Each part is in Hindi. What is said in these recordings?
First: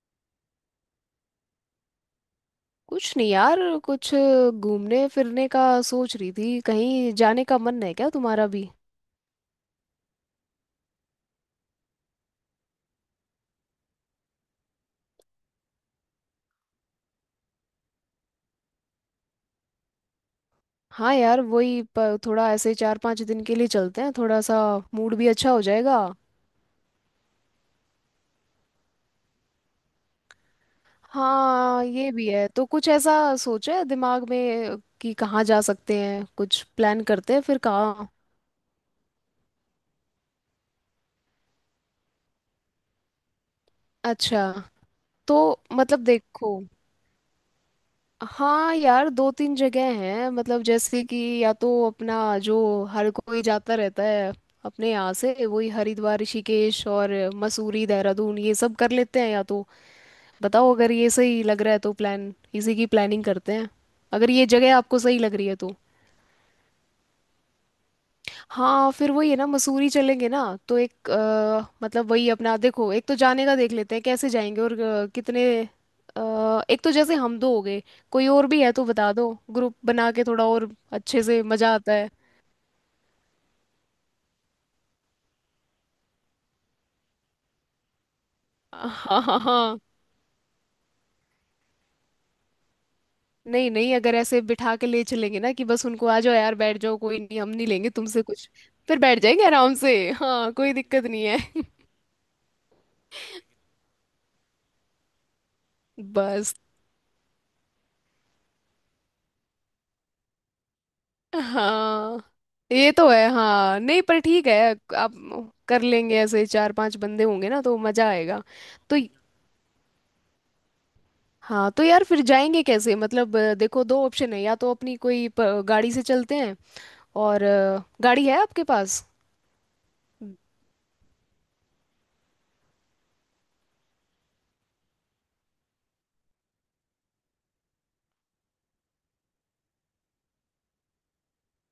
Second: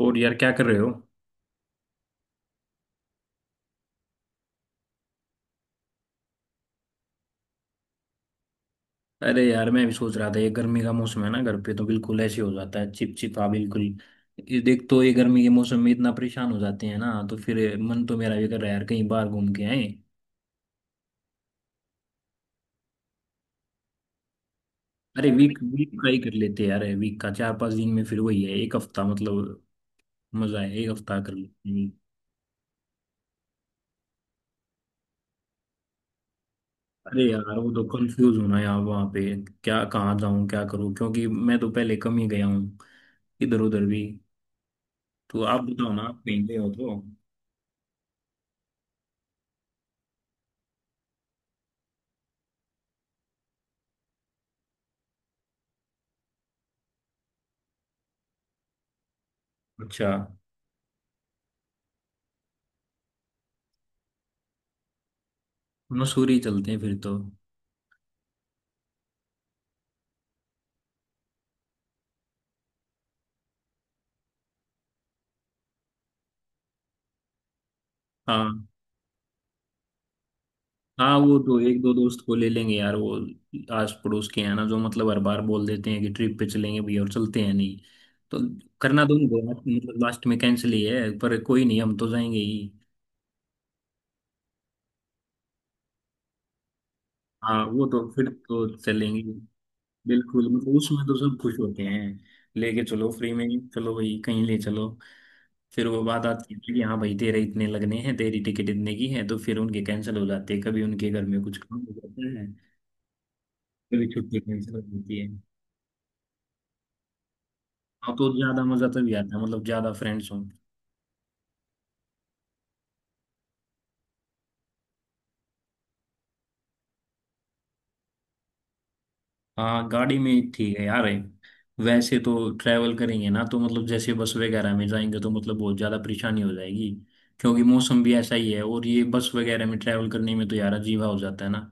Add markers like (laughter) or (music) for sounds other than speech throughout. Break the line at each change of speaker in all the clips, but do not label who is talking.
और यार, क्या कर रहे हो?
कुछ नहीं यार। कुछ घूमने फिरने का सोच रही थी, कहीं जाने का मन है क्या तुम्हारा भी?
अरे यार, मैं भी सोच रहा था, ये गर्मी का मौसम है ना, घर पे तो बिल्कुल ऐसे हो जाता है, चिपचिपा बिल्कुल। ये देख तो, ये गर्मी के मौसम में इतना परेशान हो जाते हैं ना, तो फिर मन तो मेरा भी कर रहा है यार, कहीं बाहर घूम के आए।
हाँ यार, वही थोड़ा ऐसे चार पांच दिन के लिए चलते हैं, थोड़ा सा मूड भी
अरे
अच्छा
वीक
हो
वीक
जाएगा।
का ही कर लेते हैं यार, वीक का 4-5 दिन में फिर वही है, एक हफ्ता मतलब। मजा है, एक हफ्ता कर लेते
हाँ
हैं।
ये भी है, तो कुछ ऐसा सोचा है दिमाग में कि कहाँ जा सकते हैं? कुछ प्लान
अरे
करते हैं
यार,
फिर,
वो तो
कहाँ?
कंफ्यूज होना यार वहां पे, क्या कहाँ जाऊं क्या करूं, क्योंकि मैं तो पहले कम ही गया हूँ, इधर उधर भी।
अच्छा, तो
तो आप बताओ ना,
मतलब
आप कहीं गए
देखो,
हो तो?
हाँ यार, दो तीन जगह हैं मतलब, जैसे कि या तो अपना जो हर कोई जाता रहता है अपने यहाँ से, वही हरिद्वार, ऋषिकेश और मसूरी, देहरादून, ये सब कर लेते हैं या तो।
अच्छा,
बताओ, अगर ये सही लग रहा है तो प्लान, इसी की प्लानिंग करते हैं। अगर ये जगह आपको सही लग रही है तो।
मसूरी चलते हैं फिर तो।
हाँ, फिर वही है ना, मसूरी चलेंगे ना। तो एक मतलब वही अपना देखो, एक तो जाने का देख लेते हैं कैसे जाएंगे, और कितने एक तो जैसे हम दो हो गए, कोई
हाँ
और भी है तो बता दो। ग्रुप बना के थोड़ा और
हाँ,
अच्छे
वो
से
तो
मजा
एक दो
आता है।
दोस्त को ले लेंगे यार, वो आस पड़ोस के हैं ना, जो मतलब हर बार बोल देते हैं कि ट्रिप पे चलेंगे भैया और चलते हैं नहीं। तो करना तो
हाँ
उनको
हाँ
है,
हाँ।
मतलब लास्ट में कैंसिल ही है, पर कोई नहीं, हम तो जाएंगे ही।
नहीं नहीं, अगर ऐसे बिठा के ले चलेंगे ना कि बस उनको आ जाओ यार, बैठ जाओ, कोई नहीं, हम
हाँ,
नहीं
वो
लेंगे
तो
तुमसे
फिर
कुछ।
तो
फिर बैठ
चलेंगे।
जाएंगे आराम से।
बिल्कुल,
हाँ, कोई
मतलब
दिक्कत
उसमें तो
नहीं
सब खुश
है।
होते हैं। लेके चलो फ्री में। चलो भाई, कहीं ले चलो। फिर वो
(laughs)
बात आती
बस।
है कि हाँ भाई, तेरे इतने लगने हैं, तेरी टिकट इतने की है, तो फिर उनके कैंसिल हो जाते हैं, कभी उनके घर में कुछ काम हो
हाँ,
जाता है,
ये तो है। हाँ नहीं,
भी
पर
छुट्टी
ठीक है।
कैंसिल
आप
होती है।
कर लेंगे, ऐसे चार पांच बंदे होंगे ना तो मजा
हाँ, तो
आएगा।
ज्यादा मजा
तो
तभी आता है, मतलब ज्यादा फ्रेंड्स हों।
हाँ, तो यार फिर जाएंगे कैसे मतलब, देखो दो ऑप्शन है या तो अपनी कोई गाड़ी से चलते हैं, और गाड़ी है आपके पास?
हाँ गाड़ी में ठीक है यार। वैसे तो ट्रैवल करेंगे ना तो, मतलब जैसे बस वगैरह में जाएंगे तो मतलब बहुत ज्यादा परेशानी हो जाएगी। क्योंकि मौसम भी ऐसा ही है, और ये बस वगैरह में ट्रैवल करने में तो यार अजीबा हो जाता है ना,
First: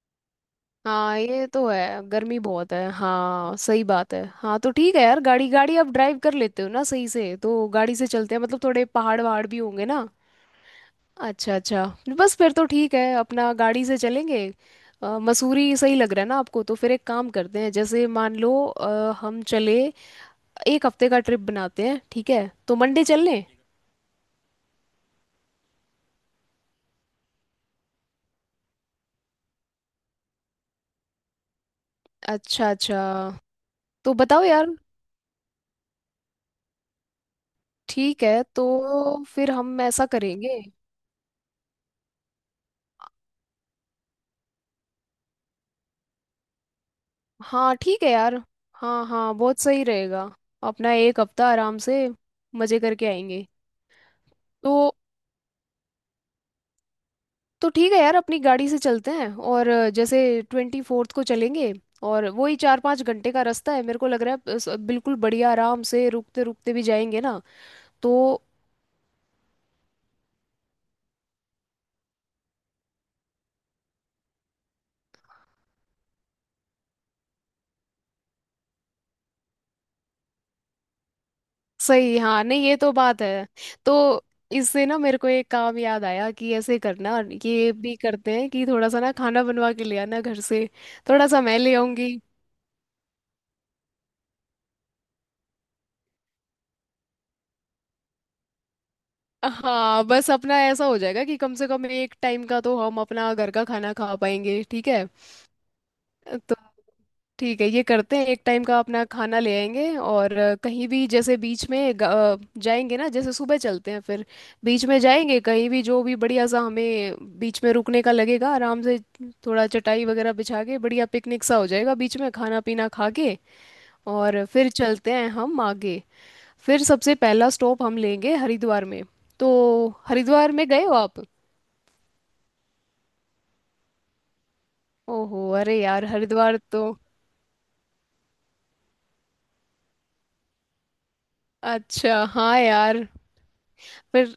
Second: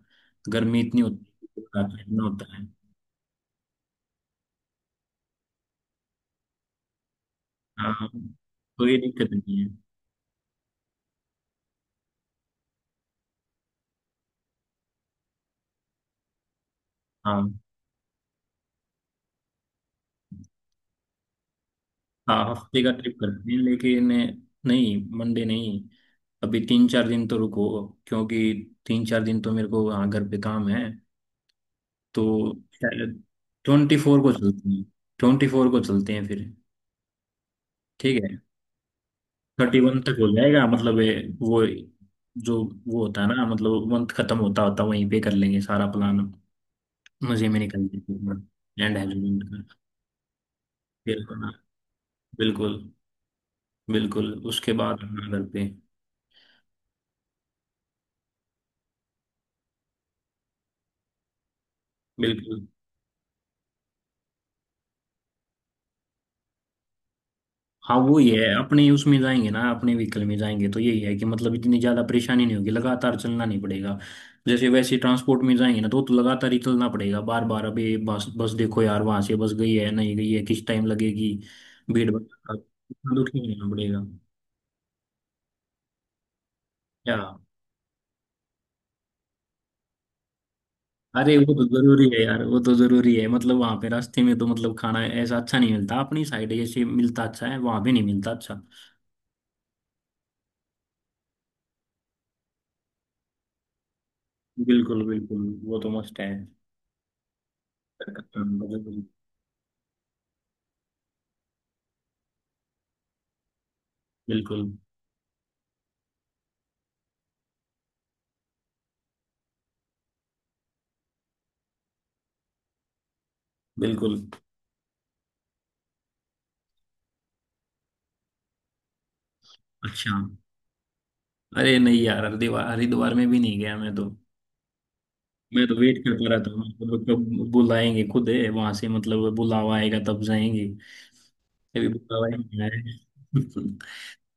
गर्मी इतनी
हाँ
होती
ये तो है,
है, इतना
गर्मी
होता है।
बहुत है। हाँ सही बात है। हाँ, तो ठीक है यार, गाड़ी गाड़ी आप ड्राइव कर लेते हो ना सही से, तो गाड़ी से
हाँ,
चलते हैं। मतलब थोड़े
तो ये
पहाड़
दिक्कत
वहाड़
नहीं
भी
है।
होंगे ना। अच्छा अच्छा। बस फिर तो ठीक है, अपना गाड़ी से चलेंगे। मसूरी सही लग रहा है ना आपको, तो फिर एक काम
हाँ
करते हैं, जैसे मान लो हम चले, एक हफ्ते का ट्रिप बनाते हैं, ठीक
हाँ,
है? तो
हफ्ते का
मंडे
ट्रिप
चल लें?
करते हैं, लेकिन नहीं, मंडे नहीं। अभी 3-4 दिन तो रुको, क्योंकि 3-4 दिन तो मेरे को वहाँ घर पे काम है तो।
अच्छा अच्छा।
शायद ट्वेंटी
तो
फोर को
बताओ यार।
चलते हैं। 24 को चलते हैं फिर। ठीक
ठीक
है,
है, तो फिर
थर्टी
हम
वन
ऐसा
तक हो
करेंगे।
जाएगा, मतलब ये वो जो वो होता है ना, मतलब मंथ खत्म होता होता वहीं पे कर लेंगे सारा प्लान। मजे में
हाँ
निकल
ठीक है यार।
जाएंगे एंड
हाँ हाँ,
हैप्पी।
बहुत सही रहेगा। अपना एक
बिल्कुल।
हफ्ता आराम से
बिल्कुल।
मजे करके आएंगे।
बिल्कुल उसके
तो
बाद अपना घर पे।
तो ठीक है यार, अपनी गाड़ी से चलते हैं और जैसे 24थ को चलेंगे। और वही
बिल्कुल।
चार पाँच घंटे का रास्ता है मेरे को लग रहा है, बिल्कुल बढ़िया आराम से रुकते रुकते भी जाएंगे ना।
हाँ वो
तो
ही है, अपने उसमें जाएंगे ना, अपने व्हीकल में जाएंगे तो यही है कि मतलब इतनी ज्यादा परेशानी नहीं होगी, लगातार चलना नहीं पड़ेगा। जैसे वैसे ट्रांसपोर्ट में जाएंगे ना तो लगातार ही चलना पड़ेगा, बार बार अभी बस बस देखो यार, वहां से बस गई है नहीं गई है, किस टाइम लगेगी, भीड़
सही, हाँ
भड़का
नहीं, ये तो
इतना
बात
तो
है।
ठीक रहना
तो
पड़ेगा।
इससे ना मेरे को एक काम याद आया कि ऐसे
क्या?
करना, ये भी करते हैं कि थोड़ा सा ना खाना बनवा के ले आना घर से, थोड़ा
अरे
सा
वो
मैं
तो
ले
जरूरी
आऊंगी।
है यार, वो तो जरूरी है, मतलब वहां पे रास्ते में तो मतलब खाना ऐसा अच्छा नहीं मिलता, अपनी साइड जैसे मिलता अच्छा है, वहां पे नहीं मिलता अच्छा।
हाँ, बस अपना ऐसा हो जाएगा कि कम से कम एक टाइम का तो हम अपना घर का खाना खा पाएंगे, ठीक
बिल्कुल
है?
बिल्कुल, वो तो मस्त है।
तो ठीक है, ये करते हैं, एक टाइम का
हम्म,
अपना खाना ले आएंगे, और कहीं भी जैसे बीच में जाएंगे ना, जैसे सुबह चलते हैं फिर
बिल्कुल।
बीच में जाएंगे कहीं भी, जो भी बढ़िया सा हमें बीच में रुकने का लगेगा आराम से, थोड़ा चटाई वगैरह बिछा के बढ़िया पिकनिक सा हो जाएगा, बीच में खाना पीना खा के।
बिल्कुल।
और फिर चलते हैं हम आगे। फिर सबसे पहला स्टॉप हम लेंगे हरिद्वार में। तो
अच्छा।
हरिद्वार में गए हो आप?
अरे नहीं यार, हरिद्वार हरिद्वार में भी नहीं गया मैं तो।
ओहो,
मैं तो
अरे
वेट
यार,
करता रहता
हरिद्वार
हूँ,
तो।
मतलब कब बुलाएंगे, खुद है वहां से मतलब बुलावा आएगा तब जाएंगे। अभी
अच्छा
बुलावा ही
हाँ
नहीं आया
यार।
है।
फिर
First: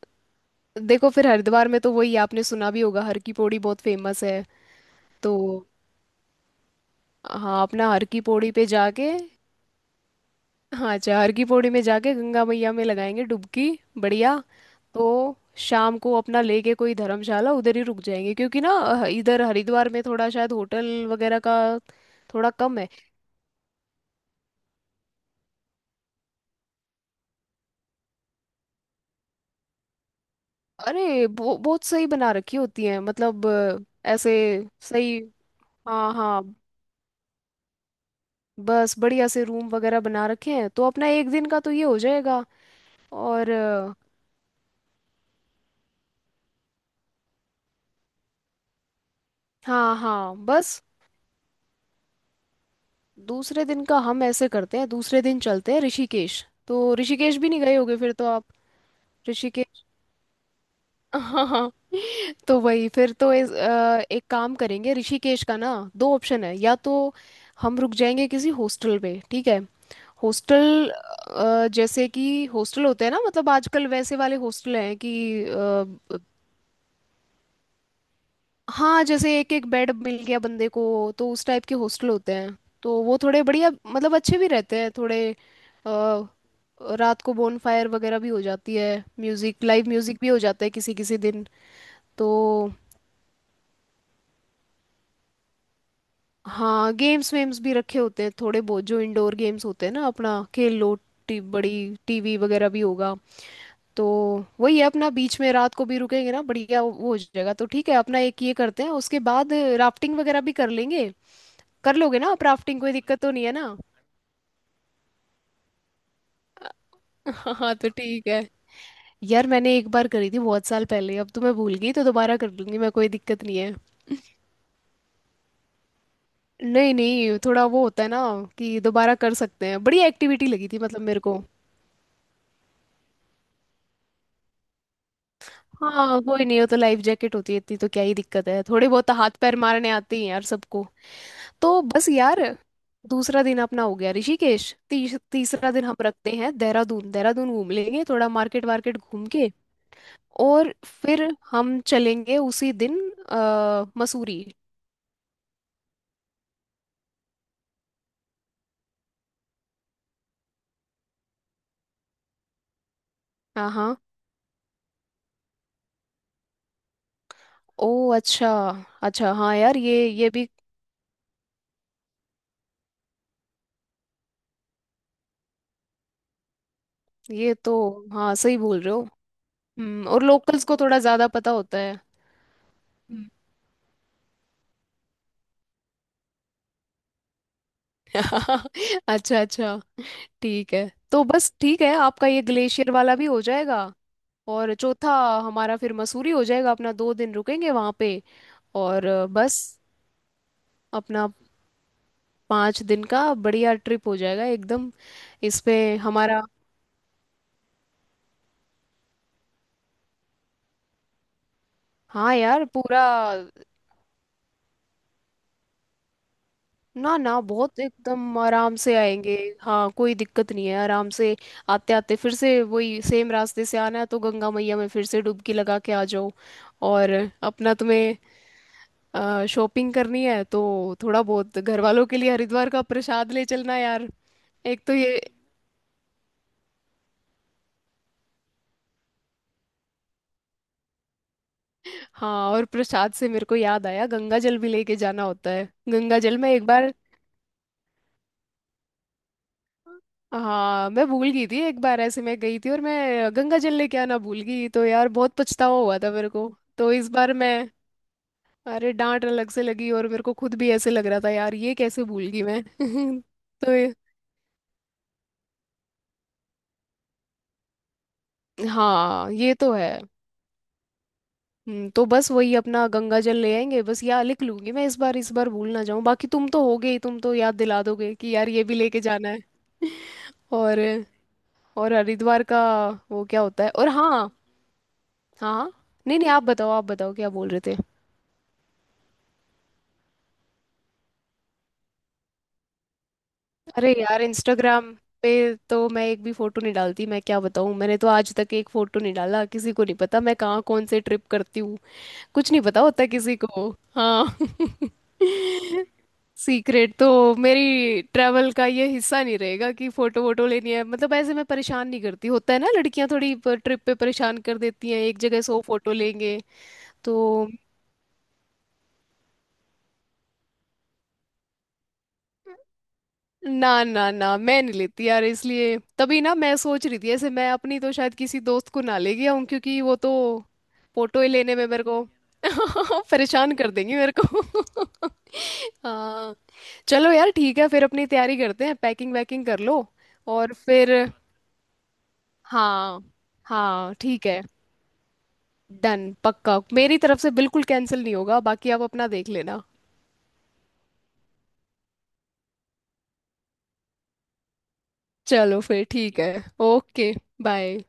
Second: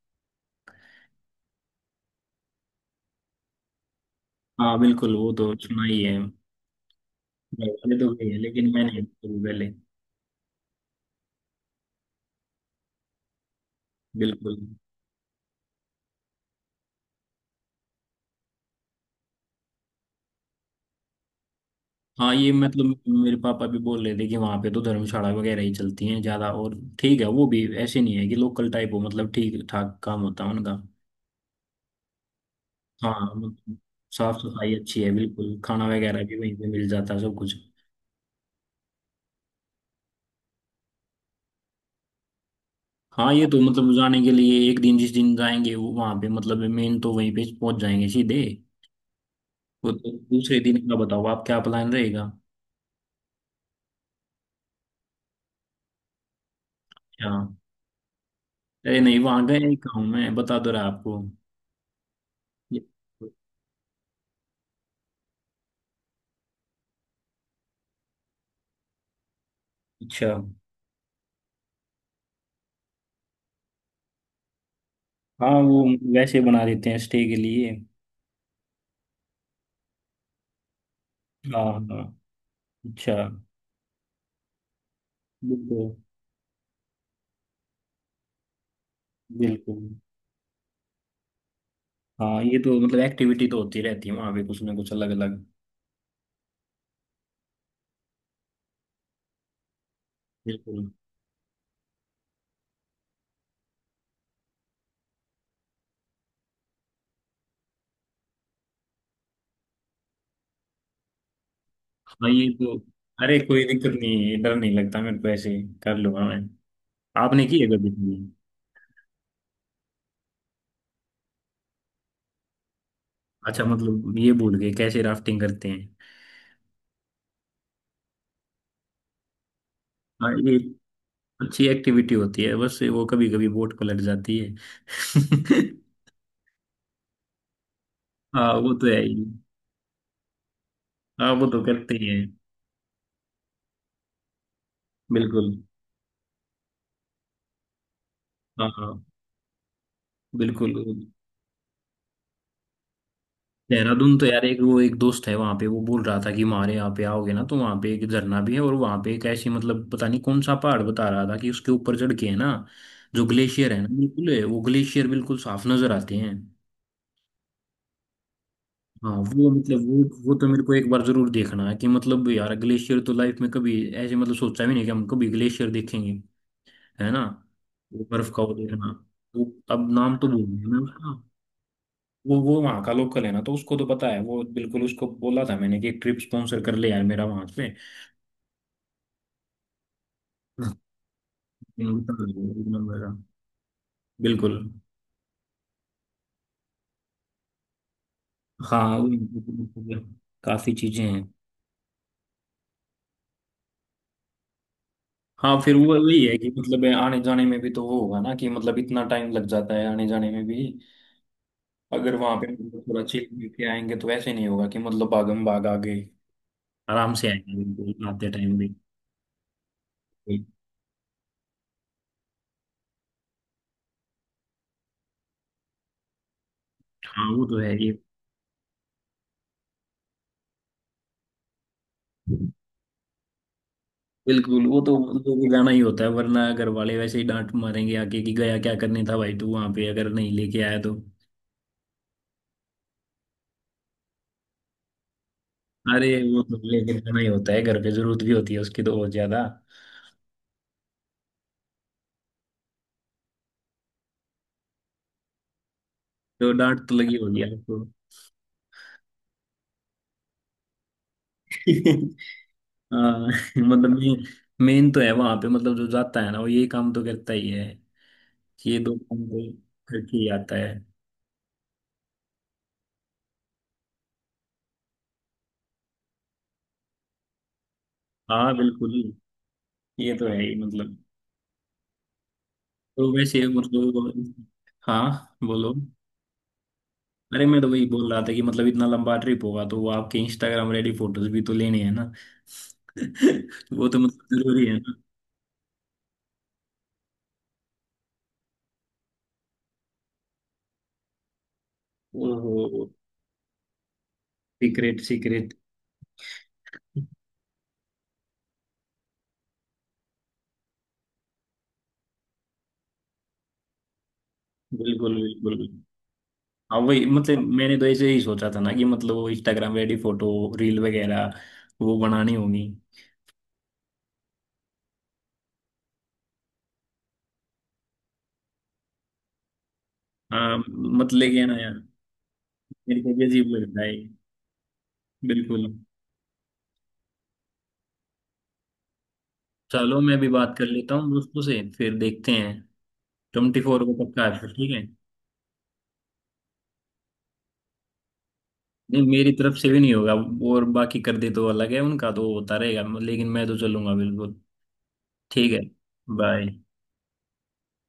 देखो, फिर हरिद्वार में तो वही, आपने सुना भी होगा, हर की पौड़ी बहुत फेमस है।
(laughs) हाँ बिल्कुल, वो
तो
तो सुना ही है।
हाँ, अपना
पहले
हर
तो
की
गई है,
पौड़ी पे
लेकिन मैं नहीं
जाके।
गई पहले।
हाँ, अच्छा, हर की पौड़ी में जाके गंगा मैया में लगाएंगे डुबकी। बढ़िया।
बिल्कुल।
तो शाम को अपना लेके कोई धर्मशाला उधर ही रुक जाएंगे, क्योंकि ना इधर हरिद्वार में थोड़ा शायद होटल वगैरह का
हाँ,
थोड़ा
ये
कम है।
मतलब मेरे पापा भी बोल रहे थे कि वहाँ पे तो धर्मशाला वगैरह ही चलती हैं ज्यादा, और ठीक है, वो भी ऐसे नहीं है कि लोकल टाइप हो, मतलब ठीक ठाक काम होता है उनका।
अरे, बहुत सही बना रखी होती है
हाँ
मतलब
मतलब,
ऐसे।
साफ सफाई अच्छी है
सही।
बिल्कुल, खाना
हाँ
वगैरह भी
हाँ।
वहीं पे मिल जाता है सब कुछ।
बस बढ़िया से रूम वगैरह बना रखे हैं, तो अपना एक दिन का तो ये हो जाएगा।
हाँ ये
और
तो, मतलब जाने के लिए एक दिन, जिस दिन जाएंगे वो वहाँ पे, मतलब मेन तो वहीं पे पहुंच जाएंगे सीधे। वो
हाँ
तो
हाँ,
दूसरे दिन
बस।
का बताओ आप, क्या प्लान रहेगा?
दूसरे दिन का हम ऐसे करते हैं, दूसरे दिन चलते हैं ऋषिकेश। तो ऋषिकेश भी
हाँ,
नहीं गए होगे फिर तो आप।
अरे नहीं, वहाँ गए ही
ऋषिकेश।
कहूँ मैं, बता दो रहा
(laughs)
आपको।
हाँ हाँ। तो
ये-
वही, फिर तो एक काम करेंगे ऋषिकेश का ना, दो ऑप्शन है या तो हम रुक जाएंगे किसी हॉस्टल पे, ठीक है?
अच्छा।
हॉस्टल जैसे कि हॉस्टल होते हैं ना, मतलब आजकल वैसे वाले हॉस्टल हैं कि
हाँ वो वैसे बना देते हैं स्टे के लिए।
हाँ, जैसे एक एक बेड मिल गया बंदे को, तो उस
हाँ
टाइप के
हाँ।
हॉस्टल होते हैं। तो
अच्छा।
वो थोड़े बढ़िया, मतलब अच्छे भी रहते हैं थोड़े।
बिल्कुल।
अ, रात को बोनफायर वगैरह भी हो जाती है, म्यूजिक,
बिल्कुल।
लाइव म्यूजिक भी हो जाता है किसी किसी दिन। तो
हाँ ये तो मतलब एक्टिविटी तो होती रहती है वहाँ पे, कुछ ना कुछ अलग अलग।
हाँ, गेम्स वेम्स भी रखे होते हैं थोड़े बहुत, जो इंडोर गेम्स होते हैं ना, अपना खेल
बिल्कुल।
लो। बड़ी टीवी वगैरह भी होगा। तो वही है अपना, बीच में रात को भी रुकेंगे ना, बढ़िया वो हो जाएगा। तो ठीक है, अपना एक ये करते हैं, उसके बाद राफ्टिंग वगैरह भी कर लेंगे। कर लोगे
हाँ
ना आप
ये तो,
राफ्टिंग? कोई दिक्कत तो
अरे
नहीं है
कोई
ना?
दिक्कत नहीं है, डर नहीं लगता मेरे को ऐसे। कर लूंगा मैं। आपने की
(laughs)
है
हाँ
कभी
तो ठीक
भी?
है यार, मैंने एक बार करी थी, बहुत साल पहले, अब तो मैं भूल गई, तो दोबारा कर लूंगी मैं, कोई दिक्कत नहीं
अच्छा,
है।
मतलब ये भूल गए कैसे राफ्टिंग करते हैं।
नहीं नहीं, थोड़ा वो होता है ना कि दोबारा कर सकते हैं। बड़ी
हाँ
एक्टिविटी
ये
लगी थी मतलब मेरे को।
अच्छी एक्टिविटी होती है, बस वो कभी कभी बोट पलट जाती है। (laughs)
हाँ कोई नहीं, हो तो लाइफ जैकेट होती है, इतनी तो क्या ही दिक्कत
हाँ
है,
वो तो
थोड़े
है
बहुत तो
ही।
हाथ पैर मारने आते ही हैं यार सबको।
हाँ वो तो
तो
करते ही
बस
है।
यार, दूसरा दिन अपना हो गया ऋषिकेश,
बिल्कुल।
तीसरा दिन हम रखते हैं देहरादून, देहरादून घूम लेंगे थोड़ा, मार्केट
हाँ हाँ।
वार्केट घूम के।
बिल्कुल।
और फिर हम चलेंगे उसी दिन
देहरादून तो
मसूरी।
यार, एक वो एक दोस्त है वहां पे, वो बोल रहा था कि हमारे यहाँ पे आओगे ना तो वहां पे एक झरना भी है, और वहां पे एक ऐसी, मतलब पता नहीं कौन सा पहाड़ बता रहा था कि उसके ऊपर चढ़ के है ना, जो
हाँ
ग्लेशियर है ना
हाँ,
बिल्कुल है, वो ग्लेशियर बिल्कुल साफ नजर आते हैं।
ओ, अच्छा
हाँ
अच्छा,
वो
हाँ यार
मतलब वो
ये
वो तो
भी।
मेरे को एक बार जरूर देखना है, कि मतलब यार ग्लेशियर तो लाइफ में कभी ऐसे मतलब सोचा भी नहीं कि हम कभी ग्लेशियर देखेंगे, है ना।
ये तो।
वो बर्फ
हाँ
का वो
सही बोल
देखना।
रहे हो।
वो, अब
हम्म,
नाम
और
तो भूल
लोकल्स
गया
को
मैं
थोड़ा
उसका।
ज़्यादा पता होता है।
वो वहाँ का लोकल
हम्म।
है ना तो उसको तो पता है वो, बिल्कुल उसको बोला था मैंने कि ट्रिप स्पॉन्सर कर ले यार मेरा वहां पे।
(laughs) अच्छा अच्छा। ठीक है, तो बस ठीक है, आपका ये ग्लेशियर वाला भी हो जाएगा।
बिल्कुल।
और चौथा हमारा फिर मसूरी हो जाएगा, अपना दो दिन रुकेंगे वहाँ पे।
हाँ
और बस
काफी चीजें हैं।
अपना पाँच दिन का बढ़िया ट्रिप हो जाएगा एकदम।
हाँ
इस
फिर
पे
वो वही है
हमारा।
कि मतलब आने जाने में भी तो वो होगा ना कि मतलब इतना टाइम लग जाता है आने जाने में भी। अगर
हाँ
वहां पे
यार
मतलब
पूरा।
थोड़ा चिल लेके आएंगे तो ऐसे नहीं होगा कि मतलब भागम भाग आ गए। आराम
ना
से
ना,
आएंगे
बहुत
बिल्कुल, आते
एकदम
टाइम भी।
आराम से आएंगे। हाँ कोई दिक्कत नहीं है, आराम से। आते आते फिर से वही सेम रास्ते से आना है, तो गंगा मैया में फिर से डुबकी लगा के आ जाओ। और
हाँ वो तो
अपना
है ये।
तुम्हें शॉपिंग करनी है तो थोड़ा बहुत घर वालों के लिए हरिद्वार का प्रसाद ले चलना यार।
बिल्कुल, वो
एक तो
तो
ये।
उनको बुलाना ही होता है, वरना घर वाले वैसे ही डांट मारेंगे आके कि गया क्या करने था भाई तू वहां पे, अगर नहीं लेके आया तो।
हाँ, और प्रसाद से मेरे को याद आया, गंगा जल भी लेके जाना होता है,
अरे
गंगा जल
वो
में
तो
एक
लेके
बार।
जाना ही होता है, घर पे जरूरत भी होती है उसकी तो बहुत ज्यादा।
हाँ, मैं भूल गई थी एक बार, ऐसे मैं गई थी और मैं गंगा जल लेके आना भूल गई, तो यार बहुत पछतावा हुआ था मेरे को।
तो डांट
तो
तो
इस
लगी
बार
होगी
मैं,
आपको।
अरे, डांट अलग से लगी और मेरे को खुद भी ऐसे लग रहा था यार, ये कैसे
(laughs)
भूल गई मैं।
हाँ
(laughs) तो
मतलब
ये-
मेन, मेन तो है वहां पे, मतलब जो जाता है ना वो ये काम तो करता ही है। ये दो काम
हाँ
तो
ये तो है।
करके ही आता है।
तो बस वही अपना गंगा जल ले आएंगे। बस यार, लिख लूंगी मैं इस बार, इस बार भूल ना जाऊं। बाकी तुम तो हो गई, तुम तो याद दिला दोगे कि यार
हाँ
ये भी
बिल्कुल।
लेके जाना है।
ये तो
(laughs)
है ही
और
मतलब।
और हरिद्वार का
तो
वो क्या
वैसे
होता है? और हाँ,
मतलब, हाँ
हाँ,
बोलो।
नहीं नहीं, आप बताओ, आप बताओ, क्या
अरे
बोल
मैं
रहे
तो
थे?
वही बोल रहा था कि मतलब इतना लंबा ट्रिप होगा तो वो आपके इंस्टाग्राम रेडी फोटोज भी तो लेने हैं ना। (laughs) वो
अरे
तो
यार,
मतलब जरूरी है
इंस्टाग्राम
ना।
पे तो मैं एक भी फोटो नहीं डालती, मैं क्या बताऊँ, मैंने तो आज तक एक फोटो नहीं डाला, किसी को नहीं पता मैं कहाँ कौन से ट्रिप करती हूँ। कुछ नहीं पता
ओहो।
होता किसी को। हाँ। (laughs)
Secret secret.
सीक्रेट तो मेरी ट्रैवल का ये हिस्सा नहीं रहेगा कि फोटो वोटो लेनी है, मतलब ऐसे मैं परेशान नहीं करती। होता है ना, लड़कियां थोड़ी ट्रिप पे परेशान कर देती हैं,
बिल्कुल।
एक जगह सौ
बिल्कुल।
फोटो लेंगे।
हाँ वही
तो
मतलब मैंने तो ऐसे ही सोचा था ना कि मतलब वो इंस्टाग्राम रेडी फोटो, रील वगैरह, वो बनानी होगी।
ना ना ना, मैं नहीं लेती यार, इसलिए तभी ना मैं सोच रही थी, ऐसे मैं अपनी तो शायद किसी दोस्त को ना ले गया हूँ, क्योंकि वो तो
हाँ, मत
फोटो ही
लेके
लेने
आना
में
यार।
मेरे को
मेरे
(laughs)
को भी
परेशान
अजीब
कर
लगता है।
देंगी मेरे को।
बिल्कुल।
(laughs) हाँ, चलो यार ठीक है, फिर अपनी तैयारी करते हैं, पैकिंग वैकिंग कर लो।
चलो, मैं भी बात
और
कर लेता
फिर
हूँ दोस्तों से फिर देखते हैं।
हाँ,
24 को
हाँ
पक्का
ठीक
है
है,
फिर, ठीक है।
डन, पक्का, मेरी तरफ से बिल्कुल कैंसिल नहीं होगा, बाकी आप
नहीं,
अपना देख
मेरी तरफ
लेना।
से भी नहीं होगा। और बाकी कर दे तो अलग है, उनका तो होता रहेगा, लेकिन मैं तो चलूंगा बिल्कुल। ठीक है।
चलो फिर ठीक है।
बाय।
ओके। बाय।